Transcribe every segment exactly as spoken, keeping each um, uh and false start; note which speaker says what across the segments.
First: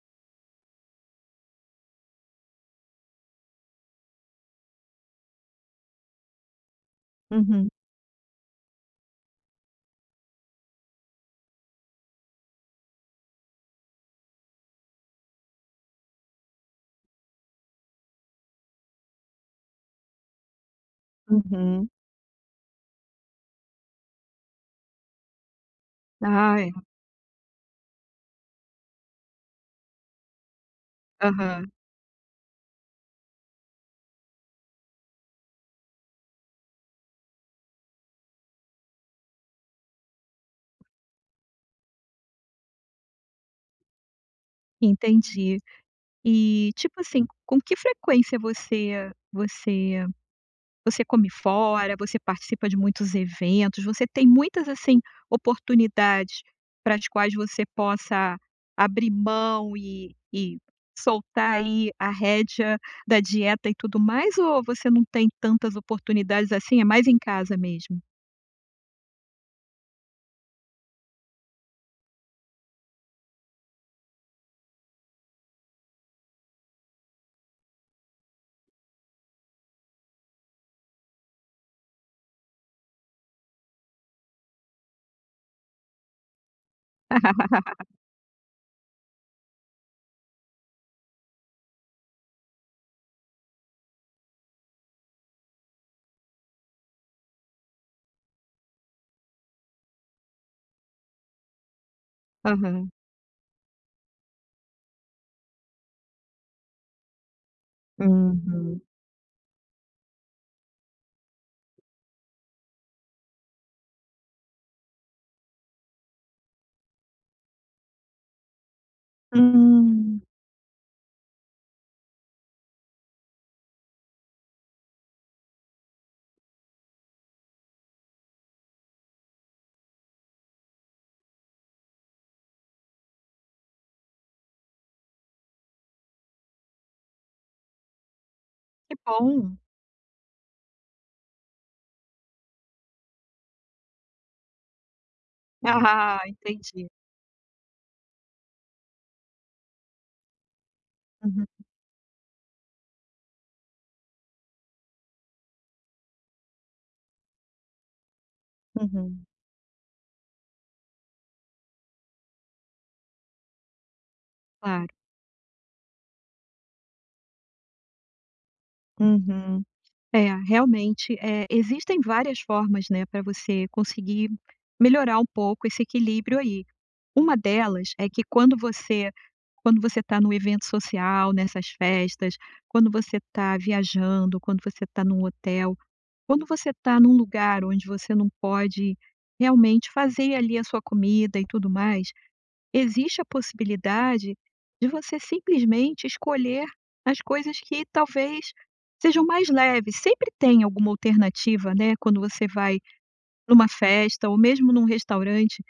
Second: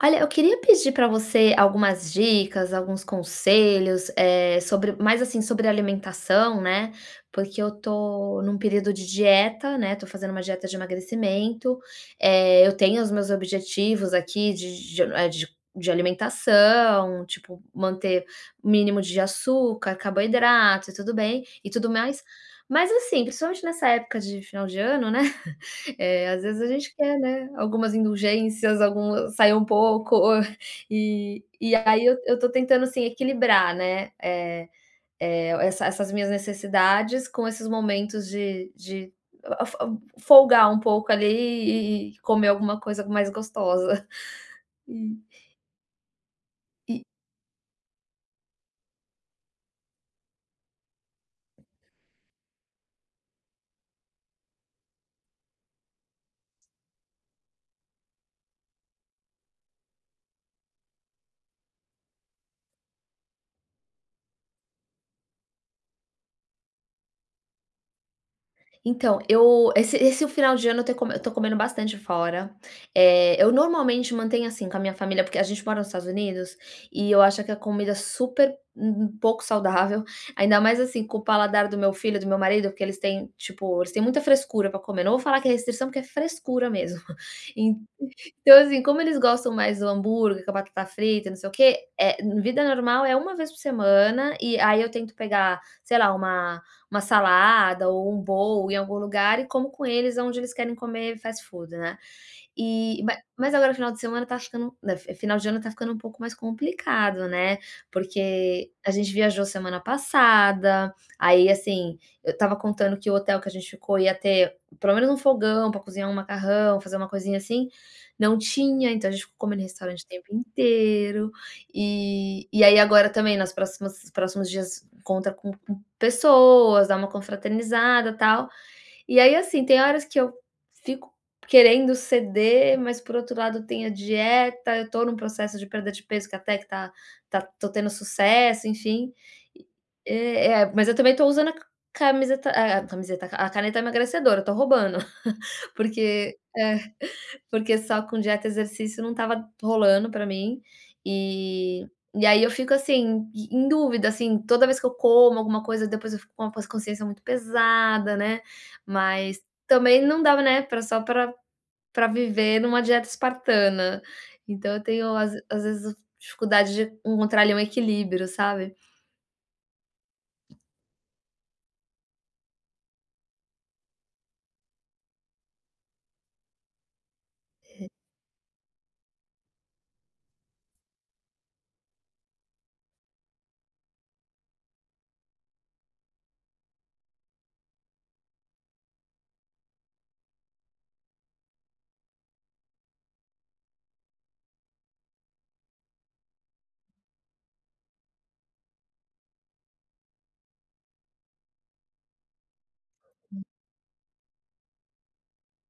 Speaker 1: Olha, eu queria pedir pra você, algumas dicas, alguns conselhos, eh, sobre mais assim, sobre alimentação, né, porque eu
Speaker 2: Uhum.
Speaker 1: tô num período de dieta, né, tô fazendo uma dieta de emagrecimento. Eh, eu tenho os meus objetivos aqui de de eh, de de alimentação, tipo manter um mínimo de açúcar, carboidrato e tudo bem, e tudo
Speaker 2: Uhum.
Speaker 1: mais. Mas assim, principalmente nessa época de final de ano, né, eh, às
Speaker 2: Ah
Speaker 1: vezes a
Speaker 2: é.
Speaker 1: gente quer, né, algumas indulgências, algum sair um pouco. Ou, eh,
Speaker 2: Aham.
Speaker 1: e aí eu eu tô tentando assim equilibrar, né, eh eh, essa essas minhas necessidades com esses momentos de de a a a fo folgar um pouco ali, e e comer alguma coisa mais gostosa, hum.
Speaker 2: Entendi. E tipo
Speaker 1: Eh
Speaker 2: assim, com que frequência você você você come fora? Você participa de muitos eventos? Você tem muitas assim, oportunidades para as quais você possa abrir mão, e e soltar aí, a rédea da dieta e tudo mais? Ou você não tem tantas oportunidades assim, é mais em casa mesmo?
Speaker 1: Então, eu, esse esse final de ano eu tô eu tô comendo bastante fora, eh, eu normalmente mantenho assim com a minha família porque a gente mora nos Estados Unidos e eu acho que a comida é super um um pouco saudável, ainda mais assim com o paladar do meu filho, do meu marido porque eles têm, tipo, eles têm muita frescura pra comer, não vou falar que é restrição porque é frescura mesmo. En então assim, como eles gostam mais do hambúrguer, com a batata frita, não sei o quê, eh, vida normal é uma vez por semana, e aí eu tento pegar, sei lá, uma uma salada ou bowl em algum lugar e como com eles aonde eles querem comer fast food, né,
Speaker 2: Aham.
Speaker 1: e ma mas agora o final de semana tá ficando, final de ano tá ficando um pouco mais complicado, né, porque
Speaker 2: Uhum.
Speaker 1: a gente viajou semana passada, aí assim, eu estava contando que o hotel que a gente ficou ia ter pelo menos um fogão pra cozinhar um macarrão, fazer uma coisinha assim, não tinha, então a gente ficou comendo em restaurante o
Speaker 2: Hum.
Speaker 1: tempo inteiro, e e aí agora também nos próximos próximos dias encontra com com pessoas, dá uma confraternizada e tal, e aí assim tem horas que eu fico querendo ceder, mas por outro lado tem a dieta, eu tô num processo de perda de peso que até que tá tá tô tendo sucesso,
Speaker 2: Que
Speaker 1: enfim,
Speaker 2: bom.
Speaker 1: eh eh eh, mas eu também tô usando a camiseta eh, camiseta a caneta emagrecedora, eu tô roubando,
Speaker 2: Ahá,
Speaker 1: porque eh,
Speaker 2: entendi.
Speaker 1: porque só com dieta e exercício não estava rolando pra mim,
Speaker 2: Uhum.
Speaker 1: eh, e aí eu fico assim em em dúvida assim, toda vez que eu como alguma coisa depois eu fico com a consciência muito pesada, né,
Speaker 2: Uhum.
Speaker 1: mas também não dá, né, pra só viver numa dieta espartana, então eu
Speaker 2: Claro.
Speaker 1: tenho às às vezes dificuldade de encontrar ali um equilíbrio, sabe?
Speaker 2: Uhum, eh, realmente, eh, existem várias formas, né, pra você conseguir melhorar um pouco esse equilíbrio aí, uma
Speaker 1: É.
Speaker 2: delas é que quando você quando você tá no evento social, nessas festas, quando você tá viajando, quando você tá num hotel, quando você tá num lugar onde você não pode realmente fazer ali a sua comida e tudo mais, existe a possibilidade de você simplesmente escolher as coisas que talvez sejam mais leves, sempre tem alguma alternativa, né, quando você vai
Speaker 1: Hum.
Speaker 2: pra uma festa ou mesmo num restaurante,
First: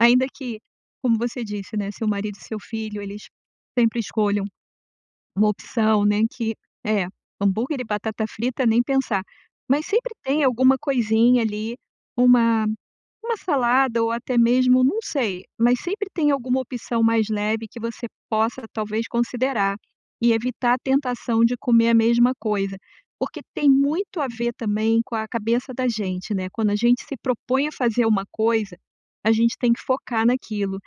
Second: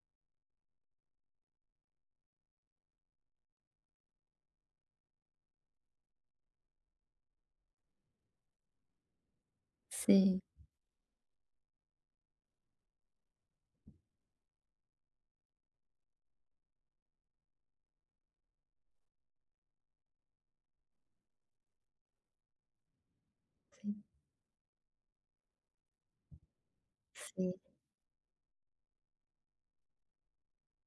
Speaker 2: ainda que, como você disse, né, o seu marido e o seu filho eles sempre escolham uma opção, né, que é hambúrguer e batata frita, nem pensar, mas sempre
Speaker 1: Sim.
Speaker 2: tem alguma coisinha ali, uma uma salada ou até mesmo não sei, mas sempre tem alguma opção mais leve que você possa talvez considerar, e evitar a tentação de comer a mesma coisa, porque tem
Speaker 1: Sim.
Speaker 2: muito a ver também com a cabeça da gente, né, quando a gente se
Speaker 1: Sim.
Speaker 2: propõe a fazer uma coisa, a gente tem que focar naquilo,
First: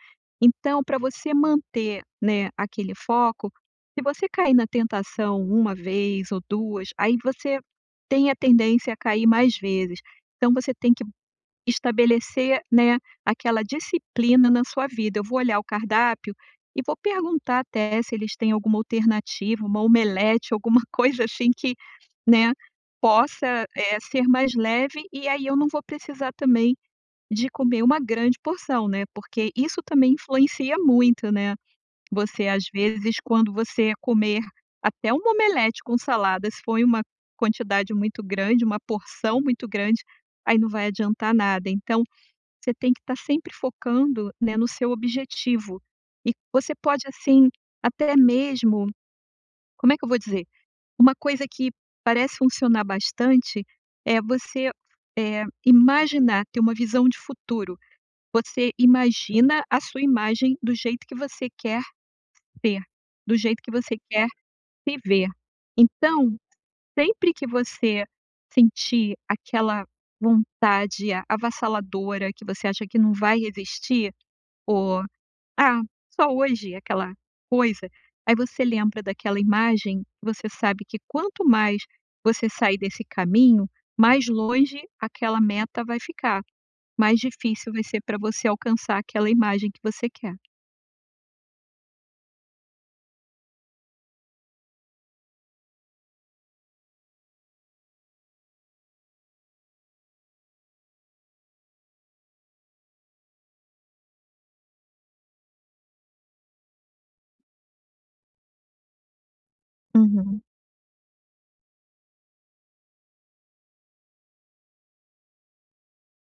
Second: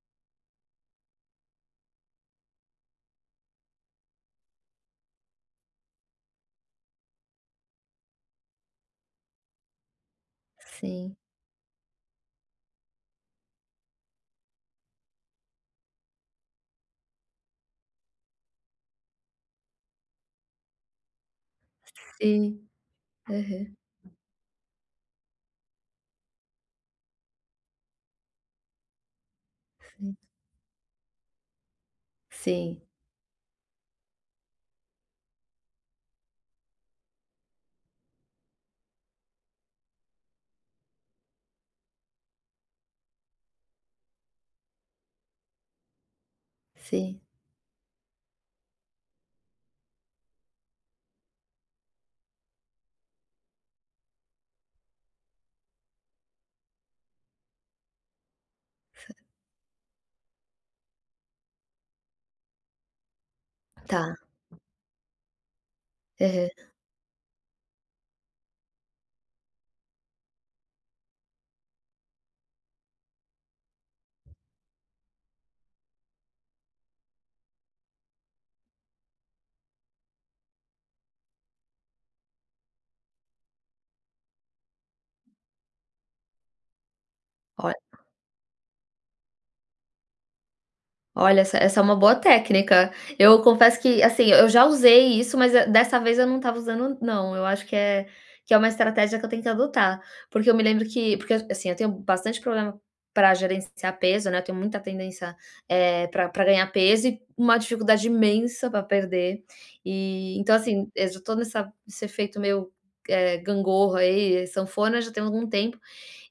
Speaker 2: então pra você manter, né, aquele foco, se você cair na tentação uma vez ou duas aí você tem a tendência a cair mais vezes, então você tem que
Speaker 1: Sim.
Speaker 2: estabelecer, né, aquela disciplina na sua vida, eu vou olhar o cardápio, e vou perguntar até se eles têm alguma alternativa, uma omelete, alguma coisa assim que, né,
Speaker 1: Sim.
Speaker 2: possa,
Speaker 1: Aham.
Speaker 2: eh, ser mais leve e aí eu não vou precisar também de comer uma grande porção, né, porque isso também
Speaker 1: Sim.
Speaker 2: influencia muito, né, você às
Speaker 1: Sim.
Speaker 2: vezes quando você comer até uma omelete com salada, se for em uma quantidade muito grande, uma porção muito grande, aí não vai adiantar nada, então você tem que tá sempre focando, né, no seu objetivo, e você pode,
Speaker 1: Sim.
Speaker 2: assim, até mesmo, como é que eu vou dizer, uma coisa que parece funcionar bastante, é você, eh, imaginar, ter uma visão de futuro, você
Speaker 1: Si
Speaker 2: imagina a sua imagem do jeito que você quer ser, do jeito que você
Speaker 1: Tá.
Speaker 2: quer viver, então,
Speaker 1: Aham.
Speaker 2: sempre que você sentir aquela vontade avassaladora que você acha que não vai resistir, ou, ah, "só hoje, aquela coisa," aí você lembra daquela imagem, você sabe que quanto mais você sair desse caminho, mais longe aquela meta vai ficar, mais difícil
Speaker 1: Olh
Speaker 2: vai ser pra você alcançar aquela imagem que você quer.
Speaker 1: Olha, essa essa é uma boa técnica. Eu confesso que assim e eu já usei isso, mas, eh, dessa vez eu não estava usando, n não. Eu acho que é que é uma estratégia que eu tenho que adotar. Porque eu me lembro que porque, assim, eu tenho bastante problema pra gerenciar peso, né. Eu tenho muita tendência eh, pra pra ganhar peso e u uma dificuldade imensa pra perder. E,
Speaker 2: Uhum.
Speaker 1: então, assim, eu já tô nessa nesse efeito meio, eh, gangorra, aí, sanfona, já tem algum tempo.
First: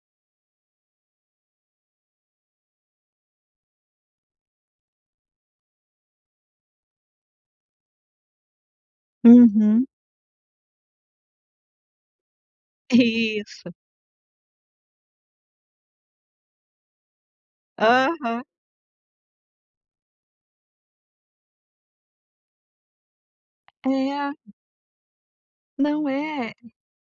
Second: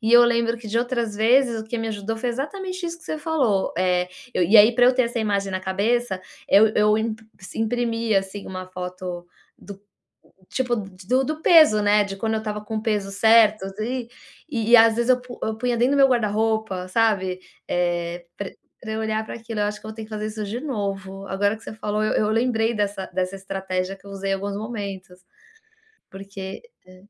Speaker 1: E eu lembro que de outras vezes o que me ajudou, foi exatamente isso que você falou. Eh, eu e aí para eu ter essa imagem na cabeça, eu eu imp se imprimia, assim, uma foto do
Speaker 2: Uhum.
Speaker 1: tipo do do peso, né. De quando eu estava com o peso certo.
Speaker 2: Isso.
Speaker 1: E e e, às vezes, eu pu eu punha dentro do meu guarda-roupa, sabe, eh,
Speaker 2: Aham.
Speaker 1: pra pra eu olhar para aquilo. Eu acho que eu ter que fazer isso de novo. Agora que você falou eu eu lembrei dessa dessa estratégia que eu usei em
Speaker 2: É.
Speaker 1: alguns momentos.
Speaker 2: Não, é.
Speaker 1: Porque aham.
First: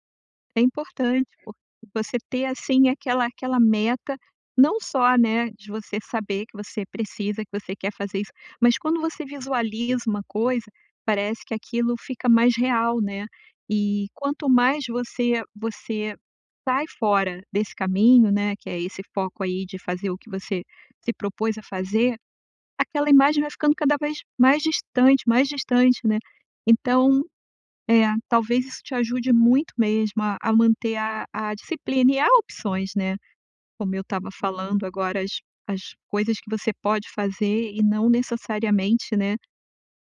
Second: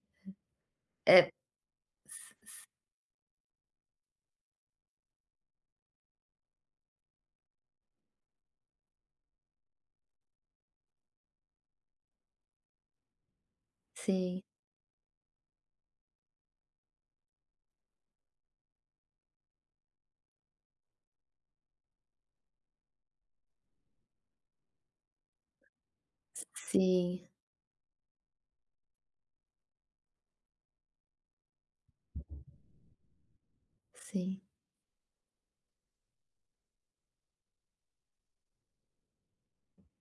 Speaker 2: É
Speaker 1: É
Speaker 2: importante
Speaker 1: s
Speaker 2: porque você ter,
Speaker 1: s
Speaker 2: assim, aquela aquela meta. Não só, né, de você saber que você precisa, que você quer fazer isso. Mas quando você visualiza uma coisa, parece que aquilo fica mais real, né. E
Speaker 1: Sim.
Speaker 2: quanto mais você você sai fora desse caminho, né, que é esse foco aí de fazer o que você se propôs a fazer, aquela imagem vai ficando cada vez mais distante, mais distante, né. Então,
Speaker 1: Sim.
Speaker 2: é, talvez isso te ajude muito mesmo a a manter a a disciplina e há opções, né. Como eu estava
Speaker 1: Sim.
Speaker 2: falando agora, as as coisas que você pode fazer e não necessariamente, né.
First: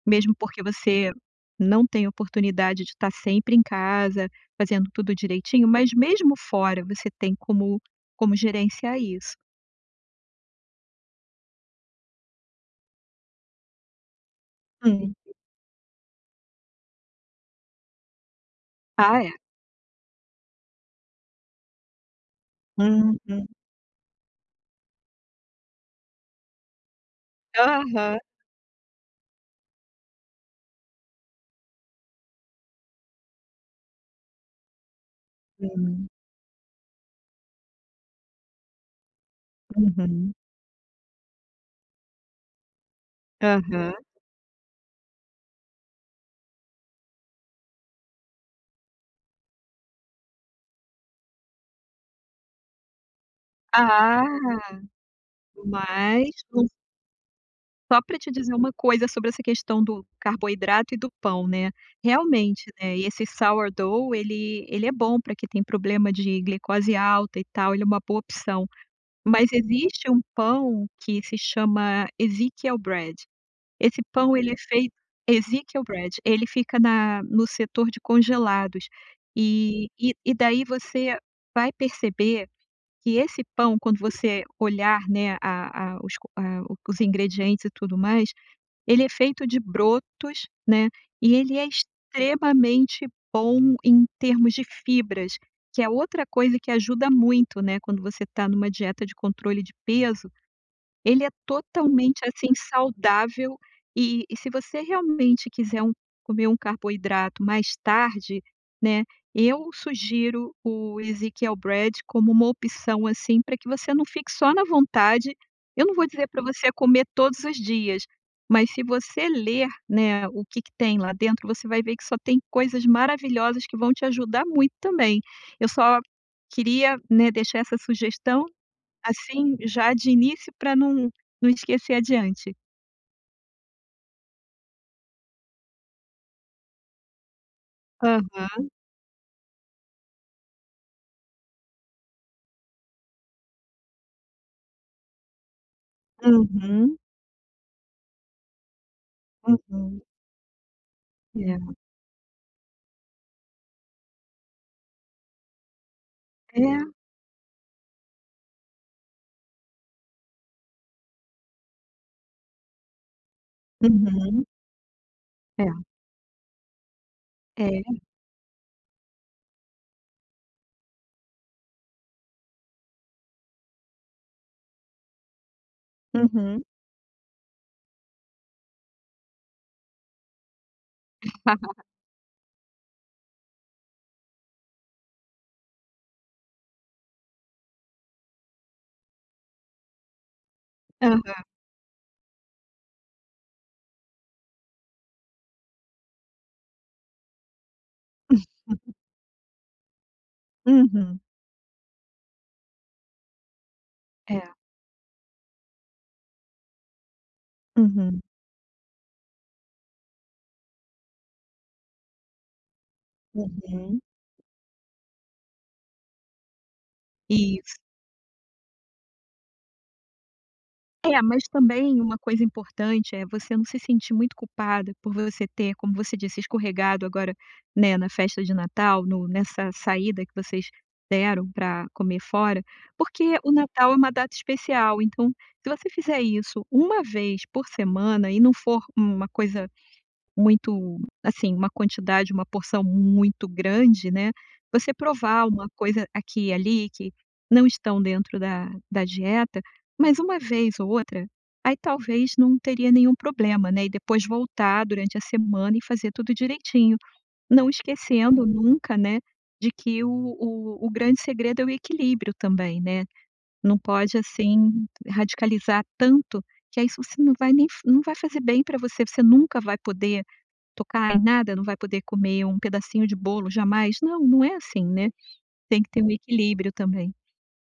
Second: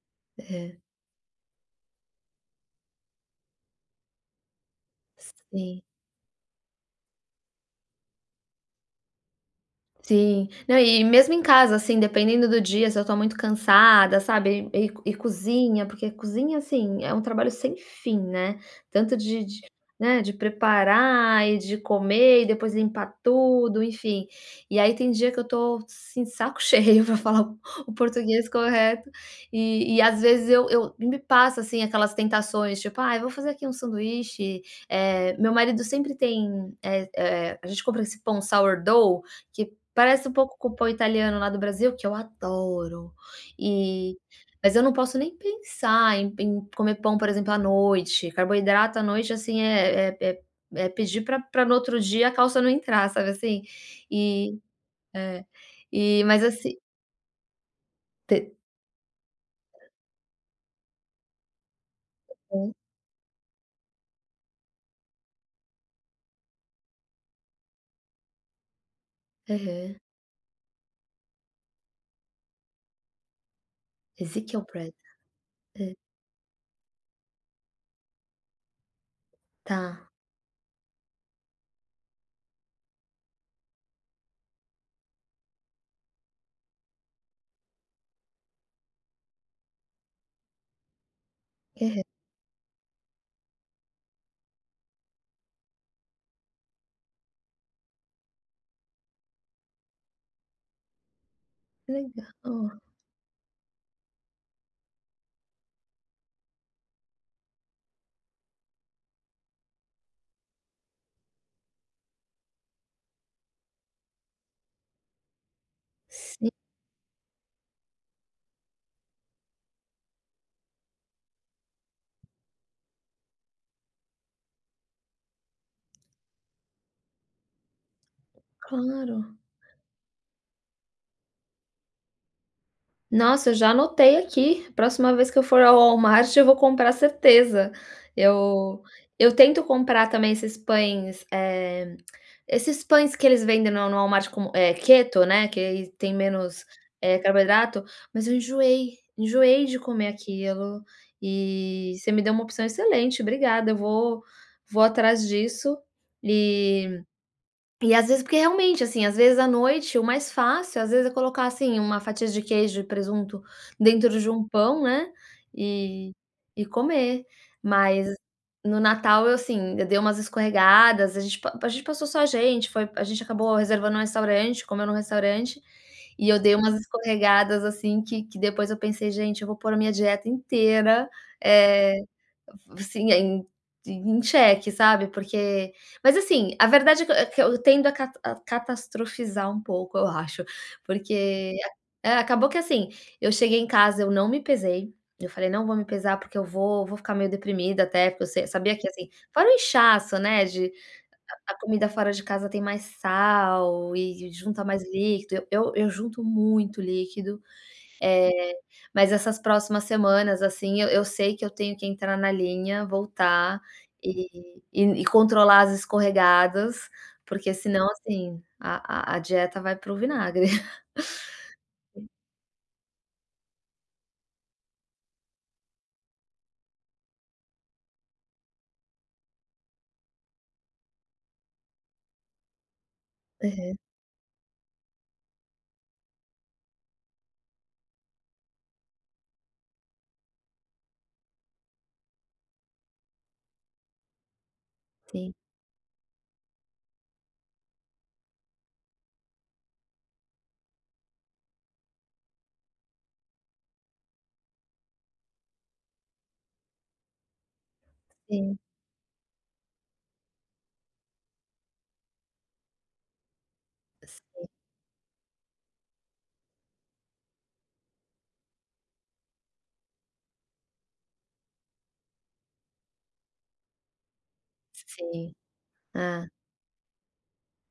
Speaker 2: Mesmo porque,
Speaker 1: É.
Speaker 2: você não tem oportunidade de estar sempre em casa, fazendo tudo direitinho.
Speaker 1: Sim.
Speaker 2: Mas mesmo fora você tem como como gerenciar isso.
Speaker 1: Sim. Não, e mesmo em casa, assim, dependendo do dia se eu tô muito cansada, sabe, e e
Speaker 2: Hum.
Speaker 1: e cozinha, porque cozinha, assim, é um trabalho sem fim, né, tanto
Speaker 2: Ah, é.
Speaker 1: de de, né, de preparar e de comer e depois limpar
Speaker 2: Uhum.
Speaker 1: tudo, enfim. E aí tem dia que eu tô, assim, de saco cheio pra falar o o
Speaker 2: Aham.
Speaker 1: português correto. E e às vezes eu eu e me passa, assim, aquelas tentações, tipo: "Ai, vou fazer aqui um sanduíche", eh, meu marido
Speaker 2: Hum.
Speaker 1: sempre tem, eh eh, a gente compra esse pão sourdough que parece um
Speaker 2: Uhum.
Speaker 1: pouco com o pão italiano lá do Brasil, que eu adoro,
Speaker 2: Aham.
Speaker 1: e mas eu não posso nem pensar em em comer pão, por exemplo, à noite, carboidrato à noite, assim, é é é pedir pra pra no outro dia a calça não entrar, sabe, assim.
Speaker 2: Ah,
Speaker 1: E é. E
Speaker 2: mas,
Speaker 1: mas,
Speaker 2: não
Speaker 1: assi
Speaker 2: Só pra te
Speaker 1: Te
Speaker 2: dizer uma coisa sobre essa questão do carboidrato e do pão, né. Realmente,
Speaker 1: Hum.
Speaker 2: né, esse sourdough ele ele é bom pra quem tem problema de glicose alta e tal, ele é uma boa opção. Mas
Speaker 1: Aham.
Speaker 2: existe um pão que se chama Ezekiel Bread esse pão ele é
Speaker 1: Ezekiel Bread.
Speaker 2: feito Ezekiel
Speaker 1: Hã.
Speaker 2: Bread ele fica na no setor de congelados. E
Speaker 1: Tá.
Speaker 2: e e daí você vai perceber que esse pão, quando você olhar, né, a a os a os ingredientes e tudo mais, ele é feito de brotos, né, e ele é
Speaker 1: Aham.
Speaker 2: extremamente bom em termos de fibras, que é outra coisa que ajuda muito, né, quando você tá numa dieta de controle de peso. Ele é totalmente,
Speaker 1: Legal.
Speaker 2: assim, saudável e e se você realmente quiser um comer um carboidrato mais tarde, né, eu sugiro o Ezekiel Bread como uma opção, assim, pra que você não fique só na vontade. Eu não vou dizer pra
Speaker 1: Sim.
Speaker 2: você comer todos os dias, mas se você ler, né, o que que tem lá dentro, você vai ver que só tem coisas maravilhosas que vão te ajudar muito também. Eu só queria, né, deixar essa sugestão,
Speaker 1: Claro.
Speaker 2: assim, já de início pra não não esquecer adiante.
Speaker 1: Nossa, eu já anotei aqui, próxima vez que eu for ao Walmart eu vou comprar certeza.
Speaker 2: Aham.
Speaker 1: Eu eu tento comprar também esses pães, eh, esses pães que eles vendem no no Walmart com, eh, keto, né, que aí tem menos,
Speaker 2: Uhum.
Speaker 1: eh, carboidrato, mas eu enjoei, enjoei de
Speaker 2: Uhum.
Speaker 1: comer aquilo
Speaker 2: É.
Speaker 1: e você me deu uma opção excelente, obrigada. Eu vou vou atrás disso,
Speaker 2: É.
Speaker 1: e e, às vezes, porque realmente, assim, às vezes à noite o mais fácil às vezes é colocar, assim, uma fatia de queijo e presunto dentro de
Speaker 2: Uhum.
Speaker 1: um pão, né,
Speaker 2: É.
Speaker 1: e e comer.
Speaker 2: É.
Speaker 1: Mas no natal eu, assim, eu dei umas escorregadas, a gente pa a gente passou só a gente, foi a gente acabou reservando um restaurante, comeu num restaurante, e eu dei
Speaker 2: Uhum.
Speaker 1: umas escorregadas, assim, que que depois eu pensei: "Gente, eu vou pôr a minha dieta inteira, eh, assim, em em cheque", sabe. Porque mas, assim, a verdade é que eu que eu tendo a ca a catastrofizar um pouco eu acho,
Speaker 2: Aham.
Speaker 1: porque é, acabou que, assim, eu cheguei em casa eu não me pesei, eu falei: "Não vou me pesar, porque eu vou vou ficar meio deprimida", até porque eu se sabia que, assim, fora o inchaço, né, de
Speaker 2: Uhum.
Speaker 1: a a comida fora de casa tem mais sal e
Speaker 2: É.
Speaker 1: junta mais líquido, eu eu junto muito líquido,
Speaker 2: Uhum.
Speaker 1: eh, mas essas próximas semanas, assim, eu eu sei que eu tenho que entrar na linha, voltar,
Speaker 2: Uhum.
Speaker 1: e e e controlar as escorregadas, porque
Speaker 2: Isso.
Speaker 1: senão, assim, a a a dieta vai para o vinagre.
Speaker 2: É, mas também uma coisa importante é você não se sentir muito culpada por você ter, como você disse, escorregado agora, né, na festa de natal no nessa saída que vocês deram pra comer fora. Porque o
Speaker 1: Aham.
Speaker 2: natal é uma data especial, então, se você fizer isso uma vez por semana e não for uma coisa muito, assim, uma quantidade, uma porção muito grande, né, você
Speaker 1: Sim.
Speaker 2: provar uma coisa aqui e ali que não estão dentro da da dieta, mas uma vez ou outra, aí talvez não teria nenhum problema, né, e depois voltar durante a semana e fazer tudo direitinho, não esquecendo
Speaker 1: Sim.
Speaker 2: nunca, né, de que o o o grande segredo é o equilíbrio também, né. Não pode,
Speaker 1: Sim.
Speaker 2: assim, radicalizar tanto, que aí você não vai nem não vai fazer bem pra você, você nunca vai poder tocar em nada, não vai poder comer um pedacinho de bolo jamais? Não, não é assim, né,
Speaker 1: Sim.
Speaker 2: tem que ter um
Speaker 1: Ah.
Speaker 2: equilíbrio também.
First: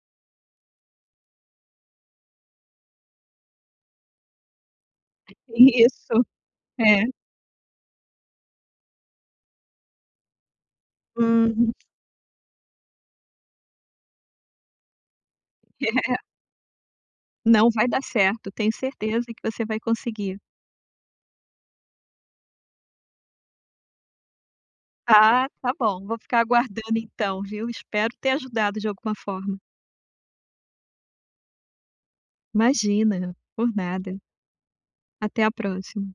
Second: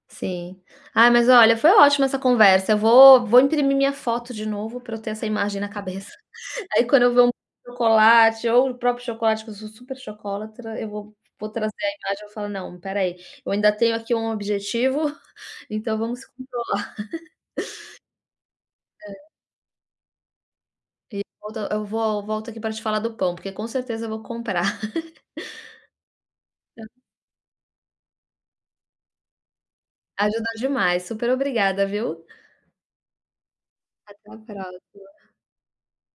Speaker 1: Sim. Ah, mas olha, foi ótimo essa conversa, eu vou vou imprimir minha foto de novo pra eu ter essa imagem na cabeça.
Speaker 2: Isso.
Speaker 1: Aí quando
Speaker 2: É.
Speaker 1: eu ver um chocolate ou o próprio chocolate, que eu sou super chocólatra, eu vou vou
Speaker 2: Uhum.
Speaker 1: trazer a imagem, eu vou falar: "Não, espera aí, eu ainda tenho aqui um objetivo, então vamos controlar".
Speaker 2: Não, vai dar certo, tenho
Speaker 1: É.
Speaker 2: certeza que você vai conseguir.
Speaker 1: E volto eu vol volto aqui pra te falar do pão, porque com certeza eu vou comprar.
Speaker 2: Ah, tá bom, vou ficar aguardando então, viu. Espero ter ajudado de alguma forma.
Speaker 1: Ajudou demais. Super obrigada, viu.
Speaker 2: Imagina, por nada.
Speaker 1: Até a próxima.
Speaker 2: Até a próxima.